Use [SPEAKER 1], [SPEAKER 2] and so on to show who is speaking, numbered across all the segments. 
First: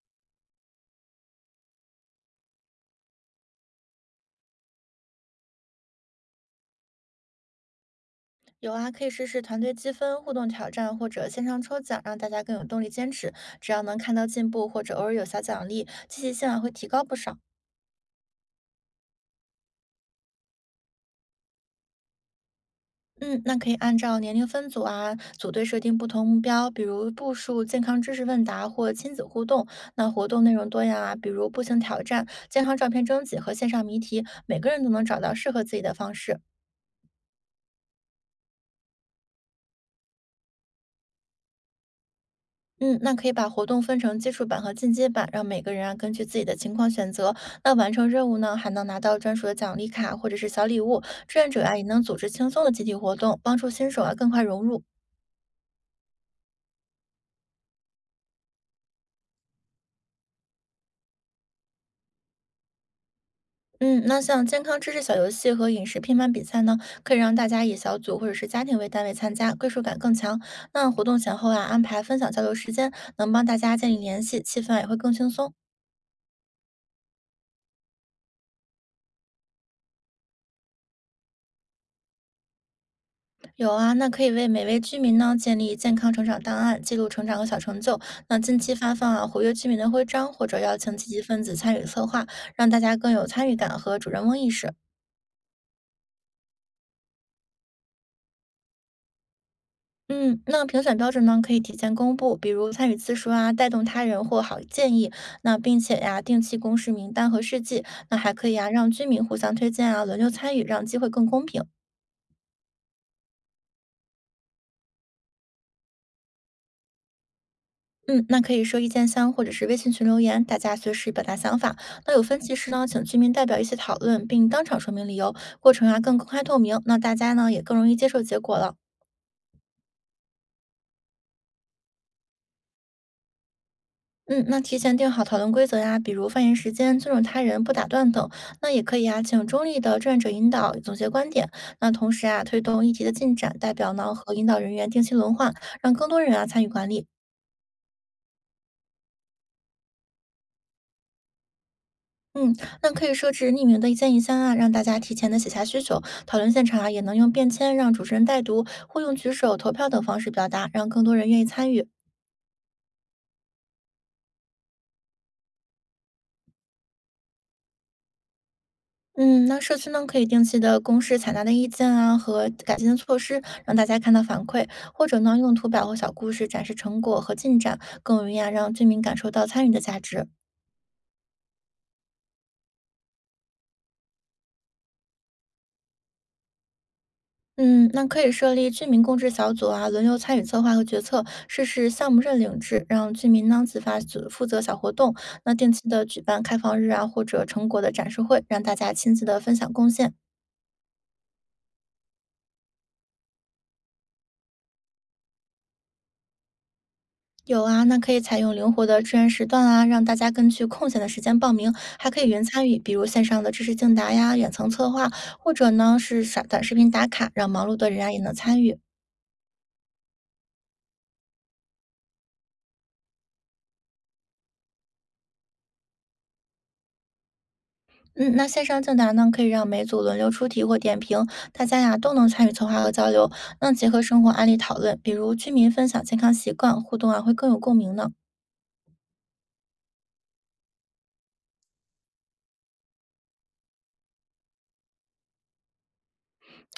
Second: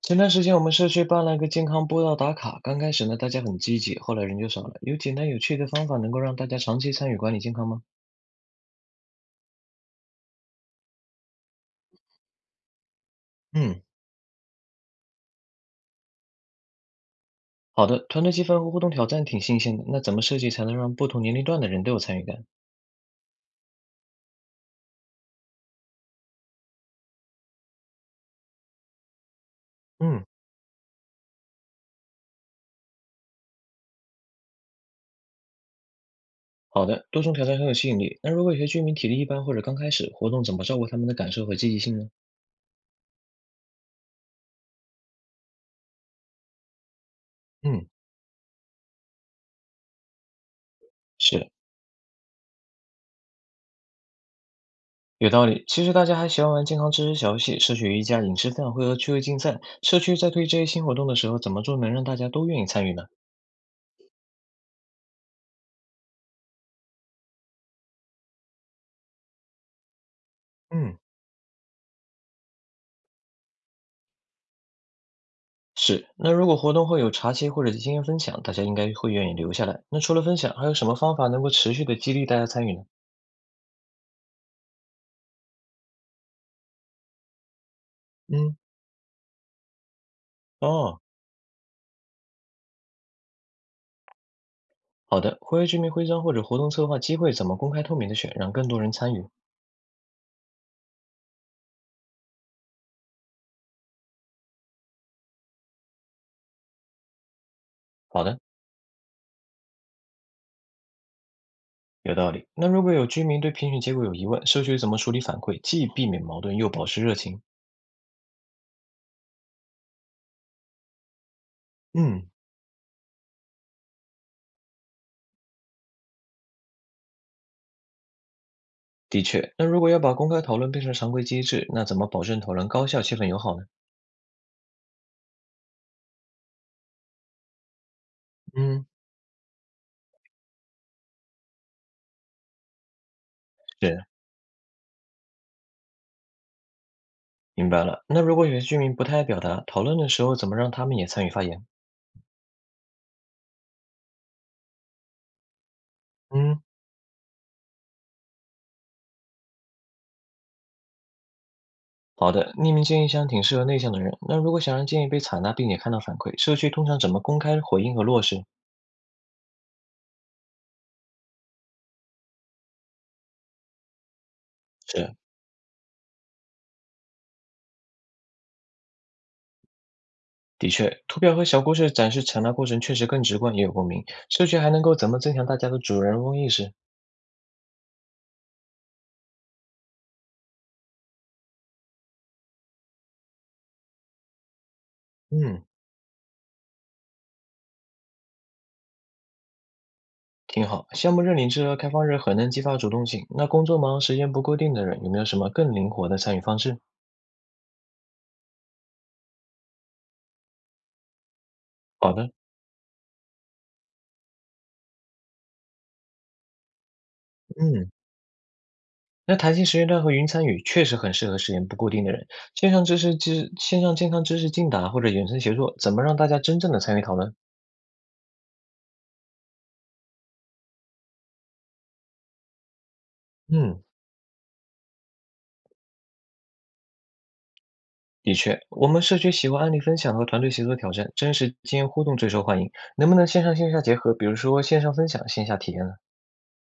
[SPEAKER 1] 前段时间我们社区办了个健康步道打卡，刚开始呢大家很积极，后来人就少了。有简单有趣的方法能够让大家长期参与管理健康吗？
[SPEAKER 2] 有啊，可以试试团队积分、互动挑战或者线上抽奖，让大家更有动力坚持。只要
[SPEAKER 1] 嗯，
[SPEAKER 2] 能看到进步，或者偶尔有小奖励，积极性啊会提高不少。
[SPEAKER 1] 好的，团队积分和互动挑战挺新鲜的，那怎么设计才能让不同年龄段的人都有参与感？
[SPEAKER 2] 嗯，那可以按照年龄分组啊，组队设定不同目标，比如步数、健康知识问答或亲子互动。那
[SPEAKER 1] 嗯，
[SPEAKER 2] 活动内容多样啊，比如步行挑战、健康照片征集和线上谜题，每个人都能找到适合自己的方式。
[SPEAKER 1] 好的，多重挑战很有吸引力。那如果有些居民体力一般或者刚开始，活动怎么照顾他们的感受和积极性呢？
[SPEAKER 2] 嗯，那可以把活动分成基础版和进阶版，让每个人啊根据自己的情况选择。那
[SPEAKER 1] 嗯，
[SPEAKER 2] 完成任务呢，还能拿到专属的奖励卡或者是小礼物。志愿
[SPEAKER 1] 是，
[SPEAKER 2] 者啊也能组织轻松的集体活动，帮助新手啊更快融入。
[SPEAKER 1] 有道理。其实大家还喜欢玩健康知识小游戏、社区瑜伽、饮食分享会和趣味竞赛。社区在推这些新活动的时候，怎么做能让大家都愿意参与呢？
[SPEAKER 2] 嗯，那像健康知识小游戏和饮食拼盘比赛呢，可以让大家以小组或者是家庭为单位参加，归属感更强。那
[SPEAKER 1] 嗯。
[SPEAKER 2] 活动前后啊，安排分享交流时间，能帮大家建立联系，气氛啊也会更轻松。
[SPEAKER 1] 是，那如果活动会有茶歇或者经验分享，大家应该会愿意留下来。那除了分享，还有什么方法能够持续的激励大家参与呢？
[SPEAKER 2] 有啊，那可以为每位居民呢建立健康成长档案，记录成长和小成就。那近
[SPEAKER 1] 嗯，
[SPEAKER 2] 期发放啊活跃居民的徽章，或者邀请
[SPEAKER 1] 哦，
[SPEAKER 2] 积极分子参与策划，让大家更有参与感和主人翁意识。
[SPEAKER 1] 好的，活跃居民徽章或者活动策划机会怎么公开透明的选，让更多人参与？
[SPEAKER 2] 嗯，那评选标准呢可以提前公布，比如参与次数啊、带动他人或好建议。那并且呀、定期公示名单和事迹。那
[SPEAKER 1] 好
[SPEAKER 2] 还
[SPEAKER 1] 的，
[SPEAKER 2] 可以啊，让居民互相推荐啊，轮流参与，让机会更公平。
[SPEAKER 1] 有道理。那如果有居民对评选结果有疑问，社区怎么处理反馈，既避免矛盾又保持热情？
[SPEAKER 2] 嗯，那可以说意见箱或者是微信群留言，大家随时表达想法。那有
[SPEAKER 1] 嗯，
[SPEAKER 2] 分歧时呢，请居民代表一起讨论，并当场说明理由，过程啊更公开透明，那大家呢也更容易接受结果了。
[SPEAKER 1] 的确。那如果要把公开讨论变成常规机制，那怎么保证讨论高效、气氛友好呢？
[SPEAKER 2] 嗯，那提前定好讨论规则呀，比如发言时间、尊重他人、不打断等。那也
[SPEAKER 1] 嗯，
[SPEAKER 2] 可以啊，请中立的志愿者引导总结观点。那同时啊，推动议题的进展，代表
[SPEAKER 1] 是，
[SPEAKER 2] 呢和引导人员定期轮换，让更多人啊参与管理。
[SPEAKER 1] 明白了。那如果有些居民不太爱表达，讨论的时候怎么让他们也参与发言？
[SPEAKER 2] 嗯，那可以设置匿名的建议箱啊，让大家提前的写下需求，讨论
[SPEAKER 1] 嗯，
[SPEAKER 2] 现场啊，也能用便签让主持人代读，或用举手、投票等方式表达，让更多人愿意参与。
[SPEAKER 1] 好的，匿名建议箱挺适合内向的人。那如果想让建议被采纳并且看到反馈，社区通常怎么公开回应和落实？
[SPEAKER 2] 嗯，那社区呢可以定期的公示采纳的意见啊和改进的措施，让大家看到反馈，或
[SPEAKER 1] 是，
[SPEAKER 2] 者呢用图表或小故事展示成果和进展，更容易啊让居民感受到参与的价值。
[SPEAKER 1] 的确，图表和小故事展示采纳过程确实更直观，也有共鸣。社区还能够怎么增强大家的主人翁意识？
[SPEAKER 2] 嗯，那可以设立居民共治小组啊，轮流参与策划和决策，试试项目认领制，让居民呢自发组负责小活动。那
[SPEAKER 1] 嗯，
[SPEAKER 2] 定期的举办开放日啊，或者成果的展示会，让大家亲自的分享贡献。
[SPEAKER 1] 挺好。项目认领制和开放日很能激发主动性。那工作忙、时间不固定的人，有没有什么更灵活的参与方式？
[SPEAKER 2] 有啊，那可以采用灵活的志愿时段啊，让大家根据空闲的时间报名，还
[SPEAKER 1] 好
[SPEAKER 2] 可以
[SPEAKER 1] 的，
[SPEAKER 2] 云参与，比如线上的知识竞答呀、远程策划，或者呢是短短视频打卡，让忙碌的
[SPEAKER 1] 嗯。
[SPEAKER 2] 人啊也能参与。
[SPEAKER 1] 那弹性实验站和云参与确实很适合时间不固定的人。线上健康知识竞答或者远程协作，怎么让大家真正的参与讨论？
[SPEAKER 2] 嗯，那线上竞答呢，可以让每组轮流出题或点评，大家呀都能参与策划和交流。那
[SPEAKER 1] 嗯，
[SPEAKER 2] 结合生活案例讨论，比如居民分享健康习惯，互动啊会更有共鸣呢。
[SPEAKER 1] 的确，我们社区喜欢案例分享和团队协作挑战，真实经验互动最受欢迎。能不能线上线下结合？比如说线上分享，线下体验呢？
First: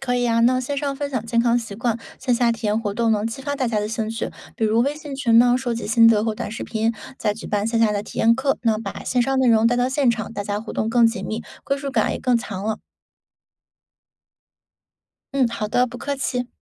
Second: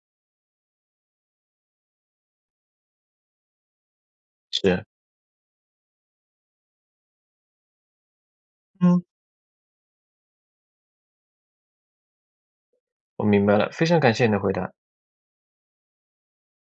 [SPEAKER 2] 可以啊，那线上分享健康习惯，线下体验活动能激发大家的兴趣，比如
[SPEAKER 1] 是，
[SPEAKER 2] 微信群呢收集心得或短视频，再举办线下的体验课，那把
[SPEAKER 1] 嗯，
[SPEAKER 2] 线上内容带到现场，大家互动更紧密，归属感也更强了。
[SPEAKER 1] 我明白了，非常感谢你的回答。
[SPEAKER 2] 嗯，好的，不客气。